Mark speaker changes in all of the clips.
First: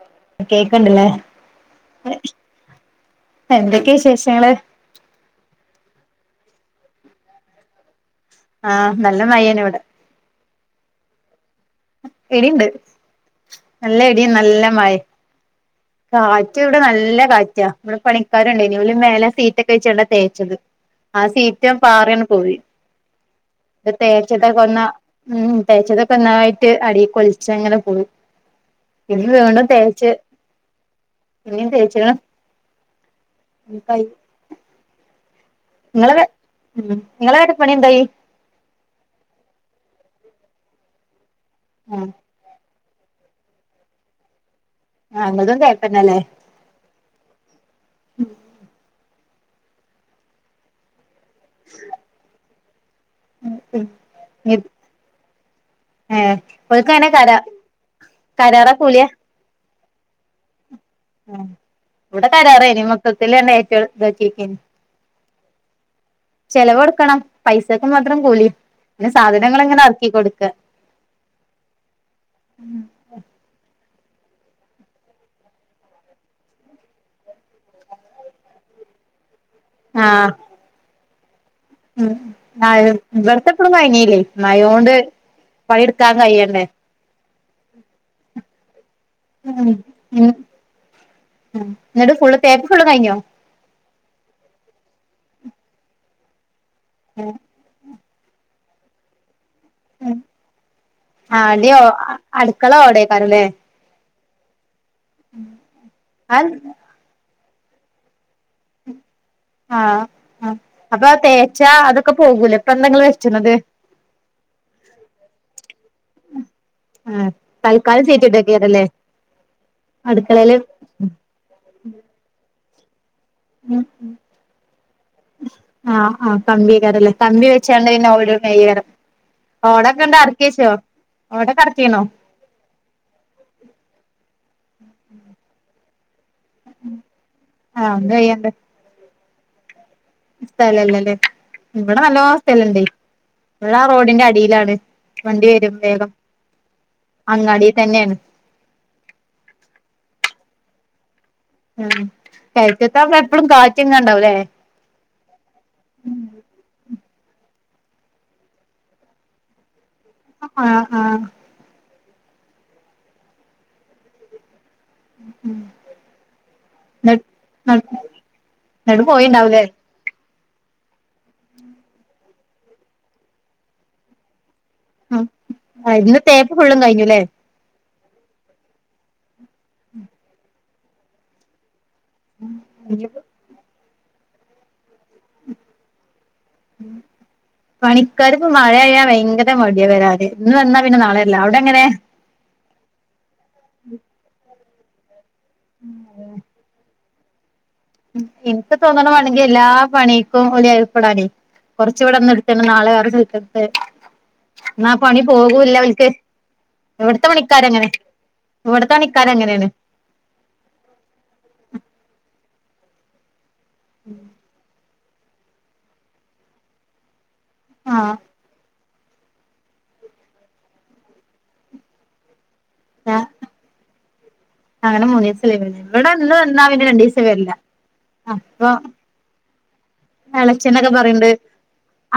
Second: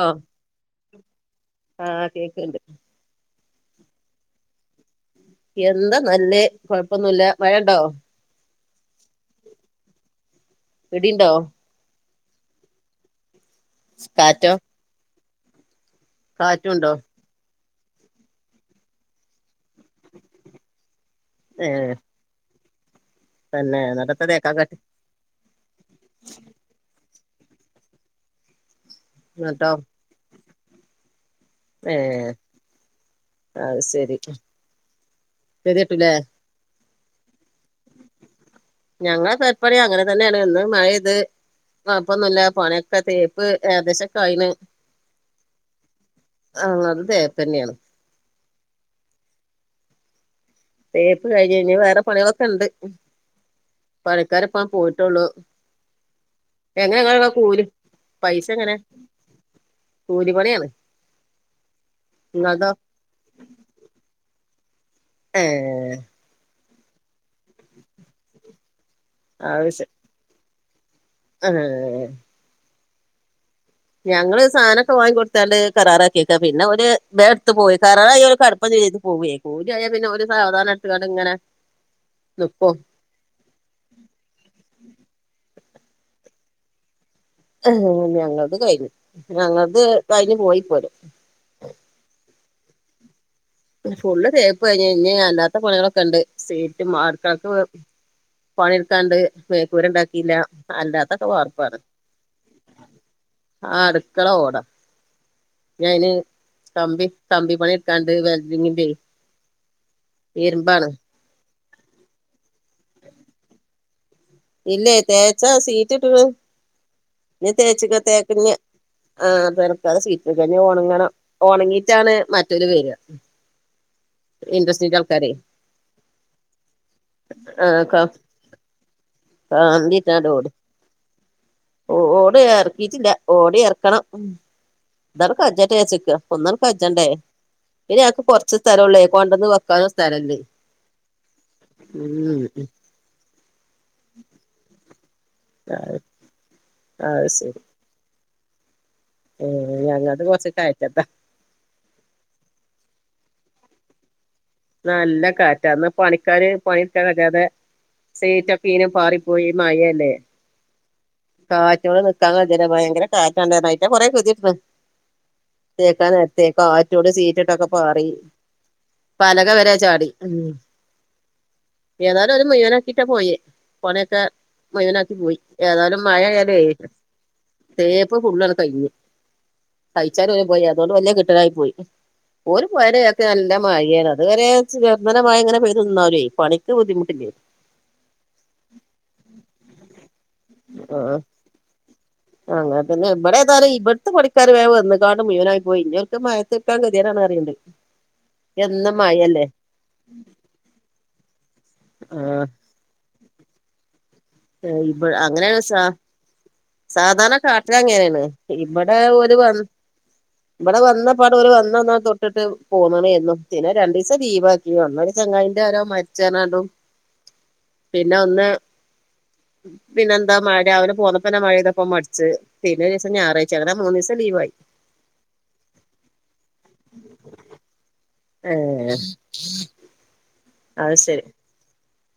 Speaker 1: ആ
Speaker 2: കേക്ണ്ട്ലേ.
Speaker 1: ആ കേക്ക്ണ്ട്
Speaker 2: എന്തൊക്കെ വിശേഷങ്ങള്..
Speaker 1: എന്താ നല്ലേ കൊഴ്പ്പൊന്നുല്ല മഴണ്ടോ..
Speaker 2: ആഹ് നല്ല മയേന് ഇവടെ..
Speaker 1: ഇടിണ്ടോ
Speaker 2: ഇടിണ്ട് നല്ല ഇടിം
Speaker 1: കാറ്റോ
Speaker 2: നല്ല മഴിം കാറ്റ് ഇവിടെ
Speaker 1: കാറ്റുണ്ടോ
Speaker 2: നല്ല കാറ്റാ ഇവിടെ പണിക്കാർണ്ടായിന്നു. ഓല് മേലെ സീറ്റൊക്കെ വെച്ചാണ്ടാ തേച്ചത്. ആഹ്
Speaker 1: ഏ
Speaker 2: സീറ്റാണ്ട്പാറിയാണ്ട് പോയി
Speaker 1: തന്നെ
Speaker 2: ഇത്
Speaker 1: ന്നട്ടത്ത തേക്കാൻ കട്ടി
Speaker 2: തേച്ചതൊക്കൊന്ന. ഉം. തേച്ചതൊക്കെന്നായ്ട്ട് അടി കൊൾച്ചങ്ങനെ പോയി. [unintelligible]
Speaker 1: ന്നട്ടോ
Speaker 2: തേച്ച്.. പിന്നിം
Speaker 1: ഏ
Speaker 2: തേച്ച്ക്ണ്
Speaker 1: അത്
Speaker 2: കൈഞ്ഞു.
Speaker 1: ശരി ഗതികെട്ടുല്ലേ
Speaker 2: ങ്ങളെ മ്മ് ങ്ങളെ പെരപ്പണി എന്തായി..
Speaker 1: ഞങ്ങളെ പെരുപ്പണി അങ്ങനെ തന്നെണ് ഇന്ന് മഴയ്ത്
Speaker 2: ആഹ്
Speaker 1: കൊഴ്പ്പൊന്നുംല്ല. പണിയൊ [unintelligible] തേപ്പ് ഏകദേശൊക്കായിണ്.
Speaker 2: ആഹ് അങ്ങൾതും തേപ്പേന്നല്ലേ.
Speaker 1: അങ്ങൾത് തേപ്പെന്നെണ്..
Speaker 2: ഉം
Speaker 1: തേപ്പ് കയ്ഞ്ഞ് വേറെ പണിയാളൊക്കെണ്ട്.
Speaker 2: തേപ്പന്നല്ലേ
Speaker 1: പണിക്കാര്പ്പൊ പോയിട്ടൊള്ളു.
Speaker 2: ഏഹ് ഓൽക്കങ്ങനെ
Speaker 1: എങ്ങനങ്ങളെക്കെ
Speaker 2: കരാ
Speaker 1: കൂലി പൈസ
Speaker 2: കരാറാ
Speaker 1: എങ്ങനെ
Speaker 2: കൂലിയാ
Speaker 1: കൂലി പണിയാണ്.
Speaker 2: ആഹ് ഇവടെ കരാറേനി മൊത്തത്തിലെന്നെ ഏറ്റട്ത് ഇതാകിയക്കേനി.
Speaker 1: ഏഹ്
Speaker 2: ചെലവൊട്ക്കണം പൈസക് മാത്രം കൂലി പിന്നെ സാധനങ്ങൾ ഇങ്ങനെ അർക്കികൊട്ക്ക
Speaker 1: ഏഹ് ഞങ്ങള് സാനൊക്കെ വാങ്ങി കൊട്ത്താണ്ട് കരാറാക്കിയക്ക പിന്നെ ഓര് ബേട്ത്ത് പോയി കരാറായാ ഓല് കട്പ്പം [unintelligible] പോവ്വേ. കൂലി ആയാ പിന്നെ ഒരു
Speaker 2: ആഹ്
Speaker 1: സാവധാനട്ത്ത്കാണ്ട് ഇങ്ങനെ
Speaker 2: ഉം
Speaker 1: നിക്കും
Speaker 2: [unintelligible] മഴോണ്ട് പണിട്ക്കാൻ കഴിയണ്ടേ.
Speaker 1: ഹ്, ഞങ്ങള്ത് കഴ്ഞ്ഞു ഞങ്ങൾത് കഴ്ഞ്ഞ് പോയിപോല്
Speaker 2: ആഹ് ന്നൾത് ഫുള്ള് തേപ്പ് ഫുള്ള് കയ്ഞ്ഞോ
Speaker 1: ഫുള്ള് തേപ്പ് കയ്ഞ്ഞ് ഇഞ്ഞ് അല്ലാത്ത പണിയാളൊക്കെണ്ട്. സീറ്റ് [unintelligible] പണിട്ത്താണ്ട് മേക്കൂരണ്ടാക്കില്ല അല്ലാത്തൊക്കെ
Speaker 2: ആഹ്
Speaker 1: വാർപ്പാണ്
Speaker 2: അടിയോ അടുക്കള ഓടേക്കാരല്ലേ
Speaker 1: ആട് ക്കള ഓടാ ഞയ്ന്
Speaker 2: ആഹ്
Speaker 1: കമ്പി കമ്പി പണി ഇട്ക്കാണ്ട് ബെൽ
Speaker 2: ആഹ്
Speaker 1: ഇരുമ്പാണ്
Speaker 2: അപ്പൊ തേച്ചാ അതൊക്കെ പോകൂലെ ഇപ്പ എന്താങ്ങള് വെച്ച്ണത്
Speaker 1: ഇല്ലേ തേച്ചാ സീറ്റ് ഇട്ട്ണ്
Speaker 2: ആഹ്
Speaker 1: ഇഞ്ഞ് തേച്ച്
Speaker 2: തൽക്കാലം
Speaker 1: തേക്ക്ഞ്ഞെ
Speaker 2: സീറ്റിട്ടേക്കാരല്ലേ
Speaker 1: ആഹ് തലക്കാലം സീറ്റ്ട
Speaker 2: അടുക്കളേല്
Speaker 1: ഇഞ്ഞ് ഓണങ്ങണം ഒണങ്ങീട്ടാണ് മറ്റൊരു വെര ഇൻടസ്ട്രിന്റെ
Speaker 2: ആഹ് ആഹ് കമ്പിയാകാരല്ലേ കമ്പി
Speaker 1: ആഹ്
Speaker 2: വെച്ചാണ്ട്
Speaker 1: ക
Speaker 2: പിന്നെ ഓട് മെയ്യകരം ഓടൊക്കെങ്ങട്ട്
Speaker 1: കമ്പിട്ടാണ്ട്
Speaker 2: അർക്കി
Speaker 1: ഓടും
Speaker 2: വെച്ചോ, ഓടോക്കെ അർക്കീണോ?
Speaker 1: ഓട് അർക്കീട്ടില്ല ഓട് അർക്കണം. ഇതാണ്ട് കജട്ടേ വിജാർച്ച്ക്കാ ഒന്നാണ്ട് കജണ്ടേ
Speaker 2: ആഹ്
Speaker 1: ഇനി
Speaker 2: ഒന്നും
Speaker 1: ഞങ്ങ്ക്ക്
Speaker 2: ചെയ്യാണ്ട്
Speaker 1: കൊർച്ച് സ്ഥലള്ളേ കൊണ്ടന്ന് വെക്കാനുംസ്ഥലല്ല.
Speaker 2: സ്ഥലല്ലല്ലേ ഇവടെ നല്ലോം സ്ഥലണ്ടെ ഉള്ള റോഡിന്റെ അടീലാണ് വണ്ടി വെരും വേഗം
Speaker 1: അത് ശരി
Speaker 2: അങ്ങാടിതന്നെണ്.
Speaker 1: ഏഹ് ഞങ്ങൾത് കൊർച്ച് കയറ്റാത്താ
Speaker 2: ആഹ് കയറ്റതാവുമ്പോ എപ്പളും കാറ്റ്ങ്ങനെ ഇണ്ടാവുല്ലേ
Speaker 1: നല്ല കാറ്റ ഇന്ന് പണിക്കാര് പണിട്ക്കാൻ കജാതെ സീറ്റൊക്കീനും പാറിപ്പോയി മഴല്ലേ
Speaker 2: ആഹ് ആഹ്
Speaker 1: കാറ്റോട് നിക്കാൻ കയ്ണ്ല്ല്യ ഭയങ്കര കാറ്റാ ഉണ്ടായിരായിറ്റ കൊറെ കതിയിട്ടന്ന് തേക്കാൻ നേരെത്തെ
Speaker 2: ന്ന
Speaker 1: കാറ്റോട്ട് സീറ്റിട്ടൊക്കെ
Speaker 2: ന്നട്ട്
Speaker 1: പാറി
Speaker 2: ന്നട്ട്
Speaker 1: പലക
Speaker 2: പോയിണ്ടാവുലേ
Speaker 1: വരെ ചാടി.. ഉം ഏതാലും ഒരു മുയുവനാക്കിട്ടാ പോയെ പണിയോക്കെ മുഴുവനാക്കി
Speaker 2: ഉം
Speaker 1: പോയി ഏതായാലും
Speaker 2: ഇന്ന് തേപ്പ്
Speaker 1: മഴയായാലേ
Speaker 2: ഫുള്ളും കഴിഞ്ഞുല്ലേ
Speaker 1: തേപ്പ് ഫുള്ള് അങ്ങ് കഴിഞ്ഞ് കഴിച്ചാലു പോയി അതുകൊണ്ട് വലിയ കിട്ടലായി പോയി ഓല് പോയേന്റെ
Speaker 2: ഇഞ്ഞിപ്പോ
Speaker 1: ബാക്കിൽ നല്ല മഴയാണ് അത് വരെ ചേറുതനേ മഴ പെയ്ത്ങ്ങനെനിന്നാലുവേ പണിക്ക് ബുദ്ധിമുട്ടില്ലേ
Speaker 2: പണിക്കാരിപ്പോ മഴയായാ ഭയങ്കര മടിയാ വരാന് ഇന്ന് വന്നാ പിന്നെ
Speaker 1: ആഹ്
Speaker 2: നാളെ വരില്ല അവിടെങ്ങനെയാ
Speaker 1: അങ്ങനെ പിന്നെ ഇവിടെ ഏതാലും ഇവിടത്തെ പണിക്കാര് വേഗം വന്നക്കാണ്ട് മുഴുവനായി പോയി [unintelligible] കേടാണറീണ്ട്
Speaker 2: ഉം ഇപ്പൊ തോന്നണ് വേണെങ്കിൽ എല്ലാ പണിക്കും ഓല് ഏർപ്പെടാന് കൊറച്ച് ഇവിടൊന്ന്
Speaker 1: ആഹ്
Speaker 2: എടുത്ത് നാളെ വേറെ സ്ഥലത്ത് എടുത്ത്
Speaker 1: ഏഹ് ഇബ അങ്ങനെയാണ് സാ
Speaker 2: ഇവിടുത്തെ
Speaker 1: സാധാരണ കാട്ടണേ
Speaker 2: പണിക്കാരങ്ങനെ
Speaker 1: അങ്ങനെയാണ്
Speaker 2: ഇവിടുത്തെ
Speaker 1: ഇവിടെ
Speaker 2: പണിക്കാര്
Speaker 1: ഒരു വ
Speaker 2: അങ്ങനെയാണ്
Speaker 1: ഇവിടെ വന്ന പാടെ ഓര് വന്നന്നാ തൊട്ടിട്ട് പോന്നണ എന്നു പിന്നെ രണ്ടീസം ലീവാ ഈ ഒന്നൊരു ചങ്കായിന്റാരോ മരിച്ച്റിഞ്ഞോണ്ടും
Speaker 2: ആഹ്
Speaker 1: പിന്നെ ഒന്ന് പിന്നെന്താ മഴ രാവിലെ പോന്നപ്പോ മഴപെയ്തപ്പോ മടിച്ച് പിന്നെ ഒരീസം ഞായറഴ്ചാ അങ്ങനെ മൂന്ന് ദിവസം ലീവായി
Speaker 2: അങ്ങനെ മൂന്ന് ദിവസം ലീവ് അല്ലേ ഇവിടെ ഒന്ന് വന്നാ പിന്നെ രണ്ട് ദിവസം വരില്ല
Speaker 1: ഏഹ്
Speaker 2: ഇളയച്ചനൊക്കെ പറയണ്ട്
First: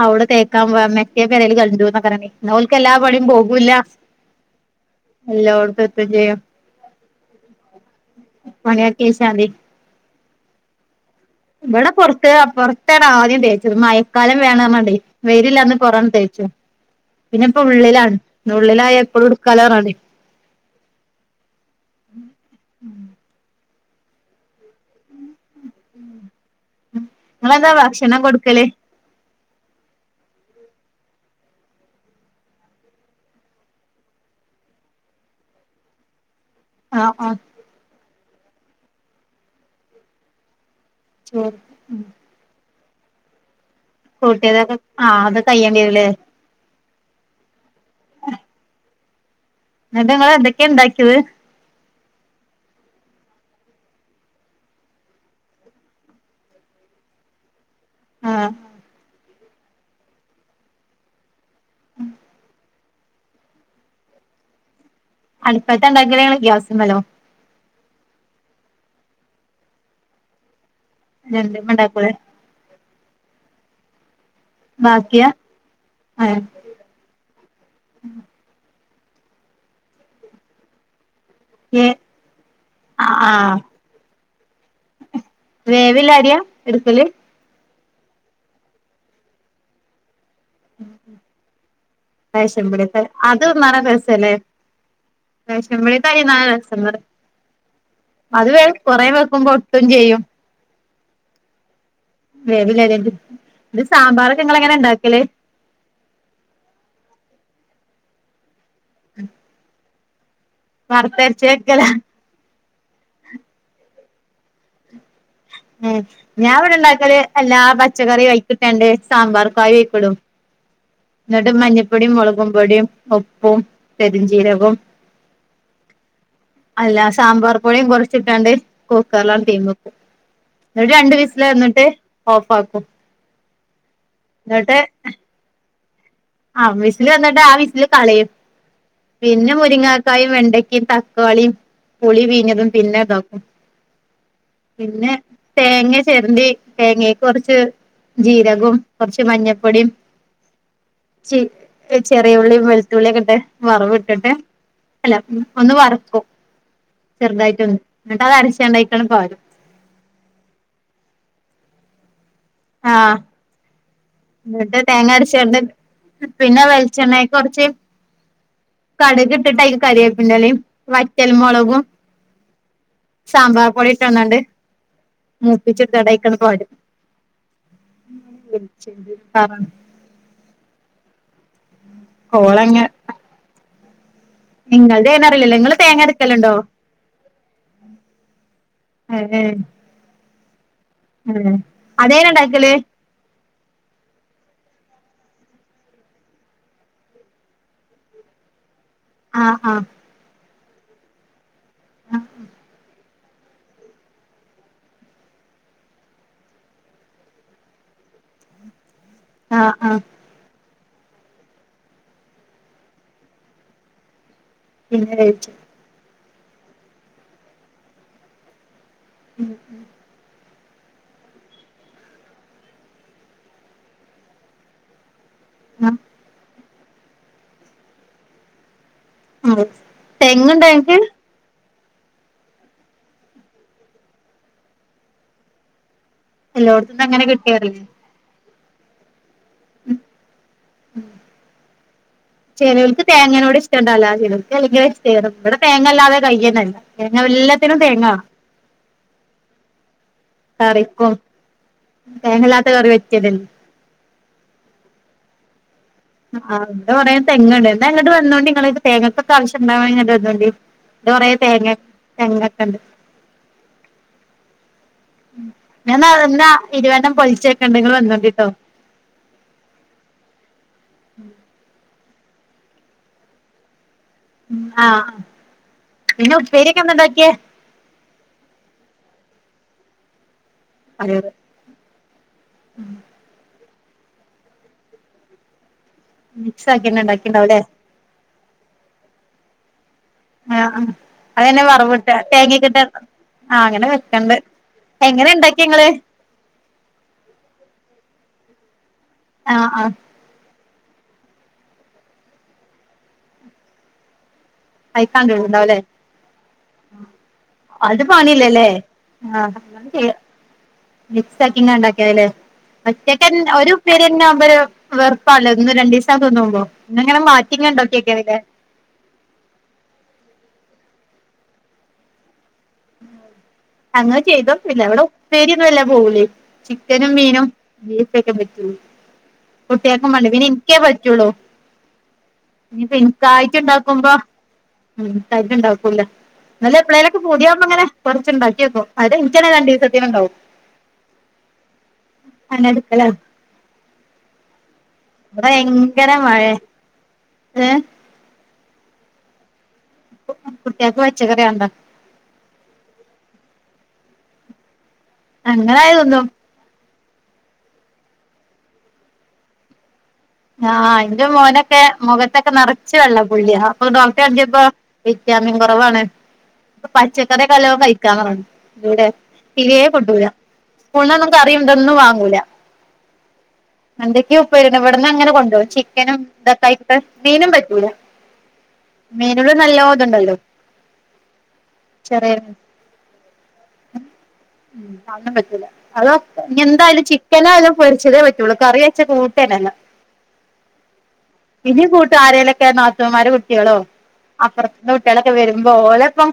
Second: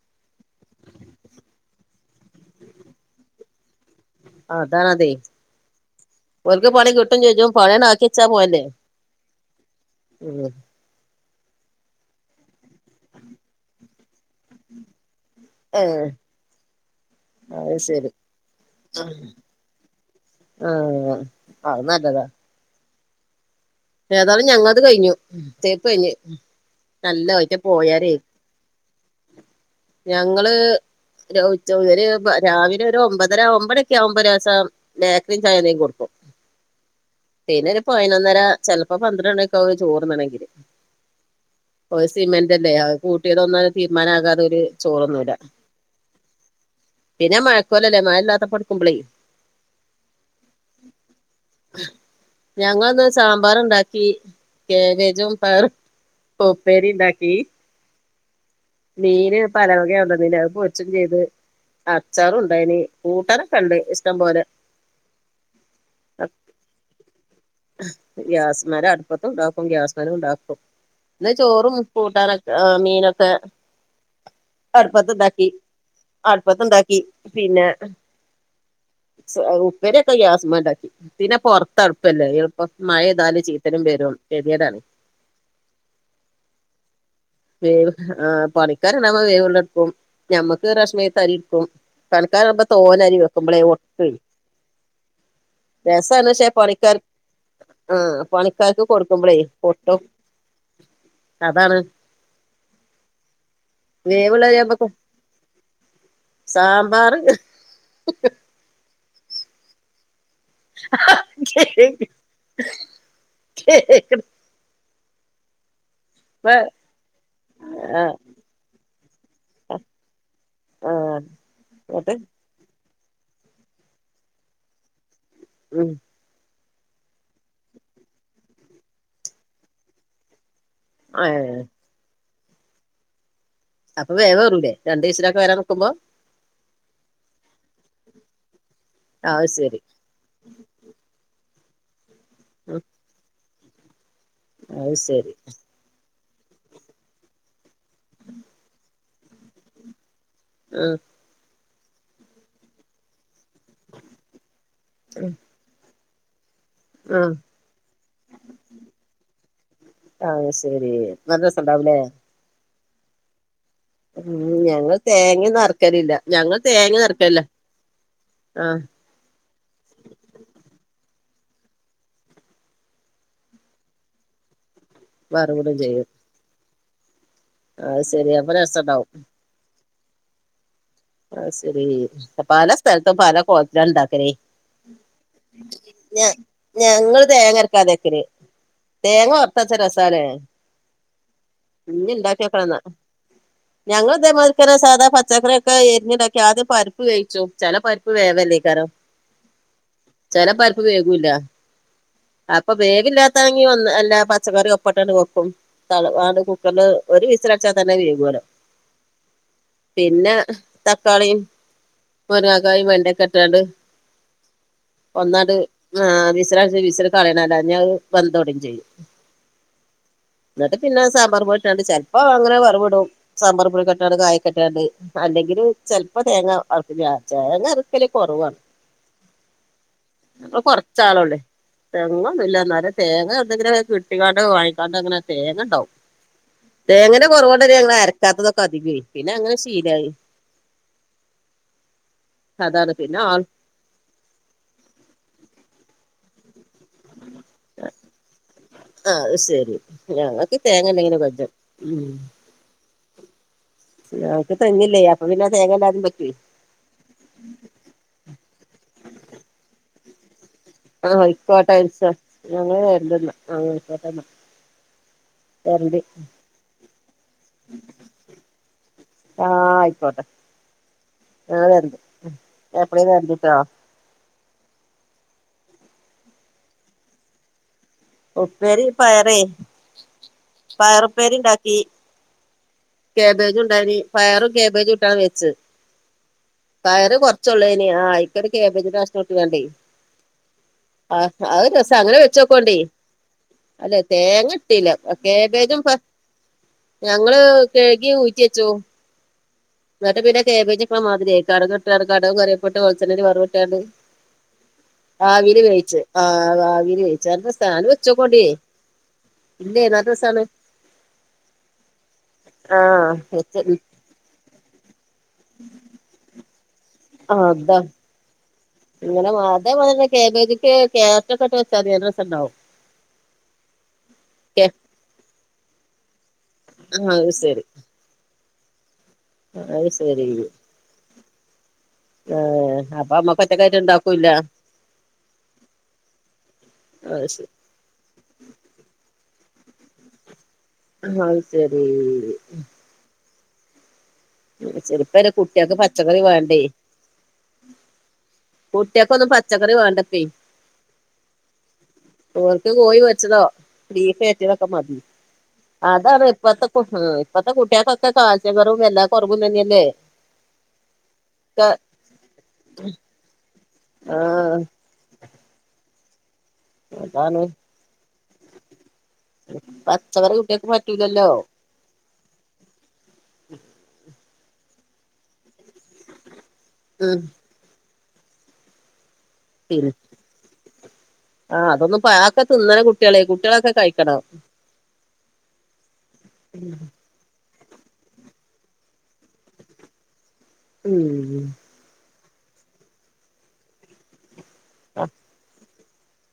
Speaker 2: അവിടെ തേക്കാൻ പറഞ്ഞാ മറ്റേ പേരെ കണ്ട് പിന്നെ ഓല്ക്ക് എല്ലാപണിയും പോകൂല
Speaker 1: അതാണതെ
Speaker 2: ചെയ്യും
Speaker 1: ഓൽക്ക് പണി കിട്ടും ചോദിച്ചപ്പം പണിയെല്ലാക്കി വെച്ചാ പോരുന്നേ
Speaker 2: പണിയാക്കിവെച്ചാമതി
Speaker 1: [unintelligible]
Speaker 2: ഇവിടെ പുറത്ത് പുറത്താണ് ആദ്യം തേച്ചത് മഴക്കാലം വെരുണ്ട്പറഞ്ഞാണ്ട് വെയിലില്ലാഞ്ഞ്
Speaker 1: ഏ
Speaker 2: പോറാണ് തേച്ചു പിന്നെ ഇപ്പൊ
Speaker 1: അത് ശരി
Speaker 2: ഉള്ളിലാണ് ഉള്ളിലായ എപ്പോഴും എടുക്കാലോ പറഞ്ഞാണ്ട്
Speaker 1: ആഹ് അത് നല്ലതാ
Speaker 2: ഉം
Speaker 1: ഏതായാലും ഞങ്ങത് കഴിഞ്ഞു തേപ്പ് കഴിഞ്ഞ് നല്ല
Speaker 2: നിങ്ങളെന്താ
Speaker 1: ആയേറ്റ്പോയാരെ
Speaker 2: ഭക്ഷണം കൊടുക്കല്
Speaker 1: ഞങ്ങള് ര രാവിലെ ഒരു ഒമ്പതര ഒമ്പതൊക്കെ ആവുമ്പോരോസം ബേക്കറിയും ചായയും എന്തേലും കൊടുക്കും
Speaker 2: ആഹ് ആഹ്
Speaker 1: പിന്നെ ഒരു പതിനൊന്നര ചെലപ്പോ പന്ത്രണ്ടൊക്കെ ആവേ ചോറുണ്ണണെങ്കില്
Speaker 2: ചോറ്
Speaker 1: ഓ സിമന്റല്ലേ ആഹ് കൂട്ടിയത് ഒന്ന് തീരുമാനാകാതെ ഓരു
Speaker 2: കൂട്ടിയതൊക്കെ ആഹ്
Speaker 1: ചോറുന്നൂലാ
Speaker 2: അത് കയ്യേണ്ടി വരൂല്ലേ
Speaker 1: പിന്നെ മഴക്കോലല്ലേ മഴയില്ലാത്തപ്പൊ എടുക്കുമ്പോളെ
Speaker 2: ന്നിട്ട് ഇങ്ങള് എന്തൊക്കെയാ ഉണ്ടാക്കിയത്.
Speaker 1: ഞങ്ങന്ന് സാ മ്പാറ് ഉണ്ടാക്കി കേബേജും പയറും ഉപ്പേരിം ഉണ്ടാക്കി
Speaker 2: ആഹ്
Speaker 1: മീന് പലവകയാ കൊണ്ടന്നീനെ അത് പൊരിച്ചും ചെയ്ത് അച്ചാറും ഉണ്ടായിന് കൂട്ടാനൊക്കെ ഉണ്ട് ഇഷ്ടം പോലെ
Speaker 2: അടുപ്പത്താ ഉണ്ടാക്കണെ ഇങ്ങള് ഗ്യാസിമ്മേലൊ.
Speaker 1: ഗ്യാസ് മര അടുപ്പത്ത് ഉണ്ടാക്കും ഗ്യാസ് മേലും ഉണ്ടാക്കും ഇന്ന്
Speaker 2: രണ്ടുമ്മെ
Speaker 1: ചോറും
Speaker 2: ഇണ്ടാക്കൂലേ
Speaker 1: കൂട്ടാനൊക്കെ ആഹ് മീനൊക്കെ അടുപ്പത്ത്
Speaker 2: ബാക്കിയാ
Speaker 1: ഉണ്ടാക്കി
Speaker 2: ഏഹ്
Speaker 1: അടുപ്പത്ത് ഉണ്ടാക്കി പീ പിന്നെ ഉപ്പേരി ഒക്കെ ഗ്യാസ്മെ ഉണ്ടാക്കി. പിന്നെ പൊറ്ത്ത്
Speaker 2: ഏ
Speaker 1: അടുപ്പല്ലേ. യൾപ്പം മഴ
Speaker 2: ആഹ്
Speaker 1: പെയ്താലും
Speaker 2: ആഹ്
Speaker 1: ചീത്തനും വരും ഗെതിയേടാണ്.
Speaker 2: വേവില്ല അരിയ ഇട്ക്കല്
Speaker 1: വേവ് ആഹ് പണിക്കാര് ണ്ടാവുമ്പോ വേവുള്ള വെക്കും ഞമ്മക്ക് റേഷനീത്തെ അരിക്കും. പണി ക്കാരവുമ്പോ
Speaker 2: റേഷൻ പീടിയത്തെ
Speaker 1: തോനെ അരി
Speaker 2: അത്
Speaker 1: വെക്കുമ്പോളെ
Speaker 2: തിന്നാനാ
Speaker 1: ഒട്ടും.
Speaker 2: രസല്ലേ റേഷൻ പീടിയത്തെ അരി
Speaker 1: രസാണ് പക്ഷെ
Speaker 2: തിന്നാനാ രസം
Speaker 1: പണിക്കാർ
Speaker 2: പറ
Speaker 1: ആഹ
Speaker 2: അത് വേ
Speaker 1: പണിക്കാർക്ക്
Speaker 2: കൊറേ
Speaker 1: കൊടുക്കുമ്പോളേ
Speaker 2: വെക്കുമ്പോ ഒട്ടും
Speaker 1: പൊട്ടും
Speaker 2: ചെയ്യും
Speaker 1: അതാണ്.
Speaker 2: വേവില്ല ഇത് സാമ്പാറൊക്കെ ഇങ്ങള് എങ്ങനാ
Speaker 1: വേവുള്ളരിയാവുമ്പോ
Speaker 2: ഇണ്ടാക്കല്.
Speaker 1: സാമ്പാറ് ഹി ഹേ
Speaker 2: [unintelligible] വറുത്തരച്ച് വെക്കലാ
Speaker 1: [unintelligible]
Speaker 2: ഉു ഞാൻ ഇവിടെ ഇണ്ടാക്കല് എല്ലാ
Speaker 1: ആ
Speaker 2: പച്ചക്കറി അയ്ക്കിട്ടാണ്ട് സാമ്പാർ കായം അയ്ക്കു ഇടും.
Speaker 1: ആ
Speaker 2: ന്നിട്ട് മഞ്ഞപ്പൊടിയും
Speaker 1: ന്നട്ട്
Speaker 2: മുളകും പൊടിയും ഉപ്പും പെരിഞ്ചീരകും
Speaker 1: [unintelligible]
Speaker 2: അല്ല സാമ്പാർ പൊടിയും കുറച്ചിട്ടാണ്ട് കുക്കറിലാണ്ട്തീമക്കും ന്നിട്ട് രണ്ട്
Speaker 1: ഏ
Speaker 2: വിസില് ന്നിട്ട് ഓഫ് ആക്കും.
Speaker 1: അപ്പൊ വേവ്റൂലെ
Speaker 2: എന്നിട്ട്
Speaker 1: രണ്ടീസല് ഒക്കെ വരാൻ നിക്കുമ്പോ.
Speaker 2: ആ വിസില് വന്നിട്ട് ആ വിസില് കളയും
Speaker 1: അത്
Speaker 2: പിന്നെ
Speaker 1: ശരി
Speaker 2: മുരിങ്ങ ക്കായ വെണ്ടക്കിം തക്കാളിയും പുളി പീഞ്ഞതും പിന്നെ ഇതാക്കും
Speaker 1: അത്
Speaker 2: പിന്നെ
Speaker 1: ശരി
Speaker 2: [unintelligible] തേങ്ങ ചേരണ്ടി തേങ്ങക്ക് കുറച്ച് ജീരകവും കുറച്ച് മഞ്ഞപ്പൊടിയും
Speaker 1: ആഹ
Speaker 2: ചി ചെറിയ ഉള്ളിം വെളുത്തുള്ളി ഒക്കെട്ട് വറവ് ഇട്ടിട്ട് അല്ല ഒന്ന് വറക്കും
Speaker 1: ഉം
Speaker 2: ചെറുതായിട്ട് ഒന്ന് എന്നിട്ട് അത് അരച്ചാണ്ട് അയിക്കണ്ട് പാരും
Speaker 1: ആഹ ശെരി നല്ല രസണ്ടാവുലെ
Speaker 2: ആഹ
Speaker 1: ഉും ഞങ്ങൾ തേങ്ങ
Speaker 2: അരച്ചാണ്ട്
Speaker 1: വറക്കലില്ല ഞങ്ങൾ
Speaker 2: പിന്നെ
Speaker 1: തേങ്ങ
Speaker 2: വെളിച്ചെണ്ണേക്ക്
Speaker 1: വറക്കല്ല
Speaker 2: കൊറച്ച്
Speaker 1: ആഹ
Speaker 2: കടുക് ഇട്ടിട്ട് അയില് കരിയെപ്പിന്റെ ഇലിംവറ്റൽ മുളകും സാമ്പാർ പൊടിട്ട് ഒന്നണ്ട്
Speaker 1: വറവിടും
Speaker 2: മൂപ്പിച്ചിട്ടിട്ട്
Speaker 1: ചെയ്യും
Speaker 2: അതയ്ക്കണ്ട് പാരും
Speaker 1: അത് ശെരി അപ്പൊ രസണ്ടാവും
Speaker 2: [unintelligible]
Speaker 1: ആഹ ശെരി പല
Speaker 2: കോളങ്ങ
Speaker 1: സ്ഥലത്തും പല കോല്ത്തില ണ്ടാക്കലെ
Speaker 2: നിങ്ങൾത് എങ്ങനെ അറിയില്ലല്ലോ നിങ്ങള് തേങ്ങ
Speaker 1: ഞ
Speaker 2: അരക്കലുണ്ടോ
Speaker 1: ഞങ്ങള് തേങ്ങ അരക്കാതെ വെക്കല്. തേങ്ങ വർത്തരച്ചാ രസാലെ
Speaker 2: ഹേ അതേന ണ്ടാക്കല്
Speaker 1: ഞങ്ങള് തേമായിരി തന്നെ സാധാ പച്ചക്കറി ക്കെ എരിഞ്ഞ്ടാക്കി ആദ്യം പരിപ്പ് വേിച്ചു ചില പരിപ്പ് വേവല്ലേ കാരം
Speaker 2: ആഹ ആഹ്
Speaker 1: ചെല പരുപ്പ് വേകുല്ല.
Speaker 2: ആഹ്
Speaker 1: അപ്പൊ വേവില്ല പനിവന്നാ അല്ലാ പച്ചക്കറി ഒപ്പയിട്ടാ എന്താ കൊപ്പം താള് വാണ് കുക്കറില് ഒരു വിസിലടിച്ചാ തന്നെ വേകുല
Speaker 2: ആഹ് ആഹ്
Speaker 1: പിന്നെ തക്കാളിം മുരങ്ങക്കായും വെണ്ടക്കിം ഇട്ടാണ്ട്
Speaker 2: പിന്നെ വേവിച്ചു
Speaker 1: ഒന്നാത് ആ വിസലടിച്ച് വിസൽകളയണല്ല എല്ലാഞ്ഞ അഹ് വെന്ത്ടയുകയും ചെയ്യും
Speaker 2: [unintelligible]
Speaker 1: എന്നിട്ട് പിന്നെ സമ്പാറ്ട്ടണ്ട് ചിലപ്പോ അങ്ങനെ വറവ്വിടും സമ്പാർ പൊടിക്കെട്ടാണ്ട് കായ്ക്കട്ടാണ്ട് അല് ല് ചെൽപ്പോ തേങ്ങ അറക്കല് തേങ്ങ അരക്കല് കുറവാണ്
Speaker 2: ആഹ്
Speaker 1: ഇപ്പ
Speaker 2: തെങ്ങുണ്ടോ നിങ്ങക്ക്
Speaker 1: കൊറച്ചാളെയുളെ തെങ്ങ് ഒന്നുല്ല. ന്നാലും തേങ്ങയോട്നെങ്കിലും കിട്ടിക്കാണ്ട് വാങ്ങിക്കാണ്ട് അങ്ങനെ തേങ്ങണ്ടാവും
Speaker 2: എല്ലോടത്തുന്നും അങ്ങനെ
Speaker 1: തേങ്ങൻ്റെ കുറവ്കെണ്ട്
Speaker 2: കിട്ടിയാറില്ലേ
Speaker 1: ഞങ്ങള് അരക്കാത്തതൊക്കെ അതികു പിന്നെ അങ്ങനെ ശീലായി
Speaker 2: ഉം
Speaker 1: അതാണ്
Speaker 2: ചേലോൽക്ക്
Speaker 1: പിന്നെ ആൾ
Speaker 2: തേങ്ങനോട് ഇഷ്ടണ്ടാവില്ല ചേലോൽക്ക് അല്ലെങ്കിലെ [unintelligible] ഇപടെ തേങ്ങ ഇല്ലാതെ കയ്യന്നല്ല തേങ്ങ എല്ലത്തിനും തേങ്ങ വാണം
Speaker 1: അത് ശരി ഞങ്ങക്ക് തേങ്ങ ഇല്ലങ്കിലും കുഴപ്പ
Speaker 2: തേങ്ങല്ലാത്ത കറി പറ്റില്ലല്ലോ
Speaker 1: ഞങ്ങക്ക് തെങ്ങില്ലേ അപ്പം പിന്നെ തേങ്ങ ഇല്ലാതിം പറ്റും
Speaker 2: ആഹ് ഇവട കുറെ തെങ്ങ് ഇണ്ട് ഇന്നാങ്ങോട്ട് വന്നോണ്ടി ഇങ്ങള് തേങ്ങക്കൊക്കെ ആവശ്യം [unintelligible] വന്നോണ്ടി
Speaker 1: ആ
Speaker 2: കൊറേ
Speaker 1: ഇപ്പോ ആ
Speaker 2: തേങ്ങ
Speaker 1: ട്ടയിൽസാ
Speaker 2: തെങ്ങൊക്കെ ഉണ്ട്
Speaker 1: ഞങ്ങള് [unintelligible]
Speaker 2: ഞാൻ
Speaker 1: വരണ്ട്
Speaker 2: ന്നാ ന്നാ ഇരുവേണ്ണം പൊളിച്ചേക്കണ്ട് ഇങ്ങള് വന്നോണ്ടിട്ടോ
Speaker 1: ആ അയിക്കോട്ടെ ഞാൻ വര്ണ്ട് എപ്പളേം വര്ണ്ട്ട്ടോ
Speaker 2: ഉം ആഹ് പിന്നെ ഉപ്പേരിയെക്കെ എന്താണ്ടാക്കിയെ
Speaker 1: ഉപ്പേരി പയറെ പയറ് ഉപ്പേരിണ്ടാക്കി
Speaker 2: ഉം
Speaker 1: കെബേജും ഇണ്ടായിനി പയറും കെബേജും ഇട്ടാണ്ട് വെച്ച്
Speaker 2: മിക്സ് ആക്കിന്നെ
Speaker 1: പയറ്
Speaker 2: ഉണ്ടാക്കിണ്ടാവുംല്ലേ
Speaker 1: കൊർച്ചോള്ളെ ആ അയ്ക്കൊക്കെ കെബേജ്ന്റെ കഷ്ണും ഇട്ട്കാണ്ടെ
Speaker 2: ആഹ് ആഹ്
Speaker 1: ആ
Speaker 2: അതന്നെ
Speaker 1: അത് രസ
Speaker 2: വറവിട്ട്
Speaker 1: അങ്ങനെ വെച്ചോക്കോണ്ടി
Speaker 2: തേങ്ങക്കിട്ട് ആഹ് അങ്ങനെ
Speaker 1: അല്ലെ
Speaker 2: വെക്കണ്ട്
Speaker 1: തേങ്ങ ഇട്ടീല്ല
Speaker 2: എങ്ങനെ ഇണ്ടാക്കി
Speaker 1: കെബേജും
Speaker 2: ഇങ്ങള്
Speaker 1: പ ഞങ്ങള് കൈകി ഊറ്റിയച്ചു
Speaker 2: ആഹ് ആഹ്
Speaker 1: ന്നട്ട് പിന്നെ കെബേജ് വെക്ക്‌ണ മാതിരീയെ കട്‌ക് ഇട്ടാണ്ട് കട്കും കറിവേപ്പിലയിട്ട് വെൾച്ചണ്ണേല് വറവ് ഇട്ടാണ്ട്
Speaker 2: അയിക്കാണ്ട് ഇണ്ടാവ് ലെ
Speaker 1: ആഹ് ആവിയിൽ വേവിച്ച നല്ല രസാ ഒന്നു
Speaker 2: അത്
Speaker 1: വെച്ചോക്കൊണ്ടി
Speaker 2: പണിയില്ലല്ലേ
Speaker 1: ഇല്ലേ നല്ല രസാണ്
Speaker 2: മിക്സാക്കിങ്ങാ ഇണ്ടാക്കിയ ലെ
Speaker 1: ആഹ്
Speaker 2: ഒറ്റക്കൻ ഒരു
Speaker 1: വെച്ച്
Speaker 2: ഉപ്പേ ന്നെ ആവുമ്പോ ഒര് വെർപ്പാല്ലോ ഒന്ന് രണ്ടീസം തിന്നുമ്പോ [unintelligible]
Speaker 1: ആ അതാ
Speaker 2: മാറ്റിങ്ങനെ [unintelligible]
Speaker 1: ഇങ്ങനെ മാ അതെ പോലന്നെ കേബേജിക്ക് ക്യാരറ്റ് ഒക്കെ ഇട്ട് വെച്ചാതി നല്ല രസണ്ടാവും
Speaker 2: അങ്ങനെ ചെയ്തോക്കില്ല ഇവട ഉപ്പേരിയങ്ങനെ വല്ലാ പോവൂലേ ചിക്കനും
Speaker 1: ആ അത്
Speaker 2: മീനും
Speaker 1: ശരി
Speaker 2: ബീഫ് ഒക്കെ പറ്റൂ
Speaker 1: അത്
Speaker 2: കുട്ടിയെക്കും
Speaker 1: ശരി
Speaker 2: വാണ്ട പിന്നെ ഇൻക്കെ പറ്റുള്ളൂ
Speaker 1: ആഹ്
Speaker 2: ഇഞ്ഞിപ്പം
Speaker 1: അപ്പൊ അമ്മക്ക്
Speaker 2: ഇൻക്കായിട്ട്
Speaker 1: ഒറ്റക്കായിട്ട്
Speaker 2: ഇണ്ടാക്കുമ്പോ
Speaker 1: ഇണ്ടാക്കൂല്ല
Speaker 2: ഉം ഇൻക്കായിട്ട് ഇണ്ടാക്കൂല്ല ന്നാല് എപ്പളെലൊക്കെ
Speaker 1: അത് ശരി
Speaker 2: പൂതിയാവുമ്പം ഇങ്ങനെ കെർച്ണ്ടാക്കിയോക്കും അത് ഇൻക്കെന്നെ രണ്ടീസത്തിന് ഇണ്ടാവും
Speaker 1: അഹ് സരീ
Speaker 2: അല്ല
Speaker 1: ചെൽപ്പൻ്റെ
Speaker 2: ഇവിടെ
Speaker 1: കുട്ടിയൾക്ക്
Speaker 2: ഭയങ്കര
Speaker 1: പച്ചക്കറി
Speaker 2: മഴേ
Speaker 1: വാണ്ടേ
Speaker 2: ഏഹ്
Speaker 1: കുട്ടിയെക്കൊന്നും പച്ചക്കറി വാണ്ട പ്പെ
Speaker 2: കുട്ട്യാക്ക് പച്ചക്കറി വേണ്ട
Speaker 1: ഓൽക്ക് കോഴി പൊര്ച്ചദോ ബീഫ് വര്ട്ടിയതൊക്കെ മതി
Speaker 2: അങ്ങനായത് തിന്നും
Speaker 1: അതാണ് ഇപ്പത്ത ഇപ്പത്തെ കുട്ടിയെക്കൊക്കെ കാൽസ്യ കൊറവും എല്ലാ കൊറവും തന്നെയല്ലേ
Speaker 2: ആഹ് ഇന്റെ മോനൊക്കെ മോഖത്തൊക്കെ നർച്ച് വെള്ള പുള്ളിയ അപ്പൊ ഡോക്റ്റെ
Speaker 1: ആഹ്
Speaker 2: കാൺചപ്പോ വിറ്റാമിൻ കുറവാണ്
Speaker 1: അതാണ്
Speaker 2: പച്ചക്കറിയൊക്കെ നല്ലോം കഴിക്കാൻ പർഞ്ഞിണ് എവ്ടെ തീരെ കുട്ടൂല്ല
Speaker 1: പച്ചക്കറി കുട്ടികൾക്ക് പറ്റൂലല്ലോ
Speaker 2: സ്കൂൾന്നൊന്നും കറി തൊന്നും വാങ്ങൂല വെണ്ടയ്ക്ക ഉപ്പേരിയന്നെ ഇവ ഇവട്ന്നങ്ങനെ കൊണ്ടോവും ചിക്കനും ഇതക്കായിട്ട്
Speaker 1: ഉം
Speaker 2: മീനും പറ്റൂല മീന് ന്
Speaker 1: പിന്നെ
Speaker 2: നല്ലോത്ണ്ടല്ലോ
Speaker 1: ആഹ് അതൊന്നും പാ അഅക്ക തിന്നണം കുട്ടിയളെ കുട്ടിയളൊക്കെ കഴിക്കണം
Speaker 2: [unintelligible] പറ്റൂല അതോ ഇനി എന്തായാലും ചി ക്കനായാലും പൊരിച്ചതേ പറ്റുള്ളൂ കറിവേച്ച കൂട്ടന്നല്ല
Speaker 1: ഉം
Speaker 2: [unintelligible] കൂട്ടും ആരേലൊക്കെ നാത്തുന്മാരെ കുട്ടിയളോ അപ്പർത്ത കുട്ടിയളൊക്കെ വരു ഓലപ്പം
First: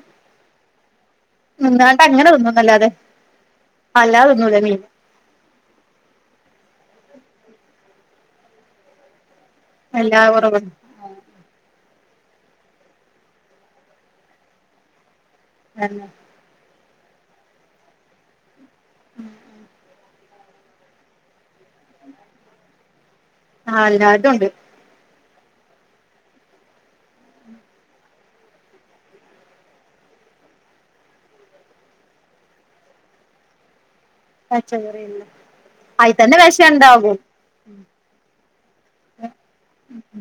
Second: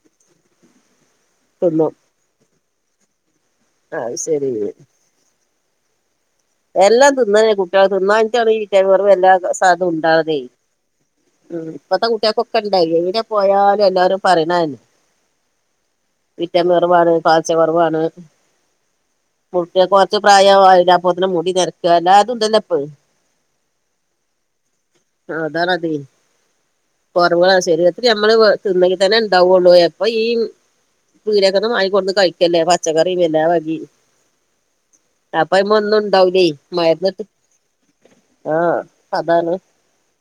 Speaker 1: തിന്നും
Speaker 2: മിണ്ടാണ്ടെ അങ്ങനെ തിന്നുന്നല്ലാതെ
Speaker 1: അഹ്
Speaker 2: അല്ലാതെ
Speaker 1: ശരി
Speaker 2: തിന്നൂല മീൻ
Speaker 1: എല്ലം തിന്നണേ കുട്ടിയള് തിന്നാഞ്ഞിട്ടാണ് ഈ വിറ്റാമിൻ കുറവ് എല്ലാ സാധനം
Speaker 2: എല്ലാ
Speaker 1: ഉണ്ടാവ്ന്നെ
Speaker 2: കുറവുണ്ട്
Speaker 1: ഉം ഇപ്പത്തെ കുട്ടികക്കൊക്കെ ഇണ്ടായി എവിടെ പോയാലും എല്ലാവരും പറയണന്നെ
Speaker 2: അല്ലാ
Speaker 1: വിറ്റാമിൻ കൊറവാണ് കാൽസൃ കൊറവാണ് കുട്ടിയേക്ക് കൊറച്ച് പ്രായമായി കഴിഞ്ഞാ മൊത്തത്തില് മുടിനരച്ചു എല്ലാതും ഇതല്ലോ ഇപ്പ്
Speaker 2: ആഹ എല്ലാടത്തും ഒണ്ട്
Speaker 1: ആ അതാണതേ കൊറവാ ശെരിരത്തില് നമ്മള് തിന്നെങ്കിതന്നെ ഉണ്ടാവുകൊള്ളു എപ്പഴും ഈ പീടിയക്കാരനും വാങ്ങികൊണ്ന്നുകഴിക്കയല്ലേ പച്ചക്കറി വെന്താമതി
Speaker 2: പച്ചക്കറിയല്ല അയിതന്നെ
Speaker 1: ഉണ്ടാവൂലേ
Speaker 2: വെഷൊണ്ടാകും
Speaker 1: മരുന്നിട്ട് ആഹ് അതാണ്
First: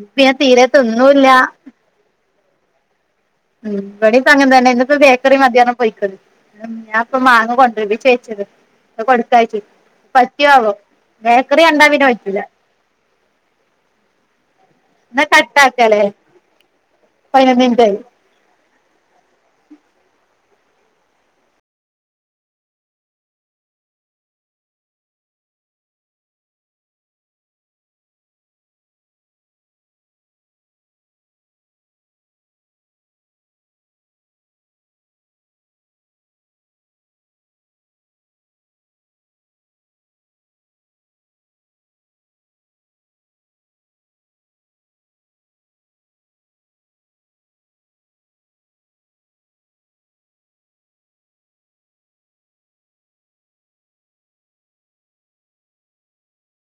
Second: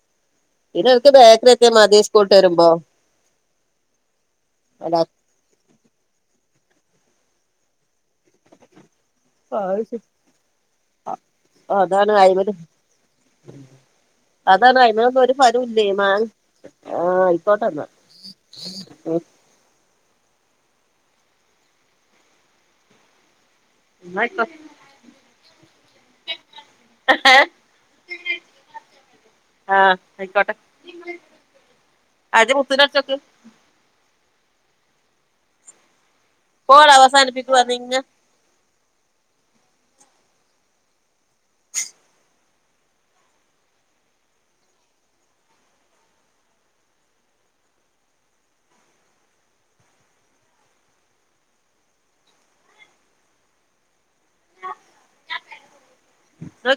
Speaker 2: ഉപ്പു ഞാൻ തീരെത്തിന്നുല്ലാ
Speaker 1: ഇതുമതി സ്കൂള് വിട്ട് വരുമ്പോ
Speaker 2: ഉം ഇവിടിപ്പൊ അങ്ങനെതന്നെ
Speaker 1: അല്ല
Speaker 2: ഇന്നിപ്പ വേ ഇത്രയും മതി എന്നാ പൊയ്ക്കോളിൻ ഞാൻ ഇപ്പൊ മാങ്ങാ കൊണ്ടത് ചെയ്ച്ചത് കൊടു ഇതായിപ്പോയി
Speaker 1: അത് ശരി
Speaker 2: പറ്റിയോ ആവോ ബേക്കറികണ്ടാ പിന്നേ
Speaker 1: അതാണ്
Speaker 2: വെയ്ക്കൂലാ
Speaker 1: അയ്മല് അതാണ് അയിനൊന്നും ഒരു ഫലോം ഇല്ലേ മാങ്ങ് ആ
Speaker 2: പതിനൊന്ന്
Speaker 1: ആയിക്കോട്ടെന്നാ
Speaker 2: മിനിറ്റായി
Speaker 1: ഉം
Speaker 2: [inaudible]
Speaker 1: എന്നാ ഇട്ടോ [inaudible] ആ ആയിക്കോട്ടെ അത് കുപ്പീല് നെറച്ചുവെക്ക് കോള് അവസാനിപ്പിക്കുവാ നിങ്ങെ [inaudible] [inaudible]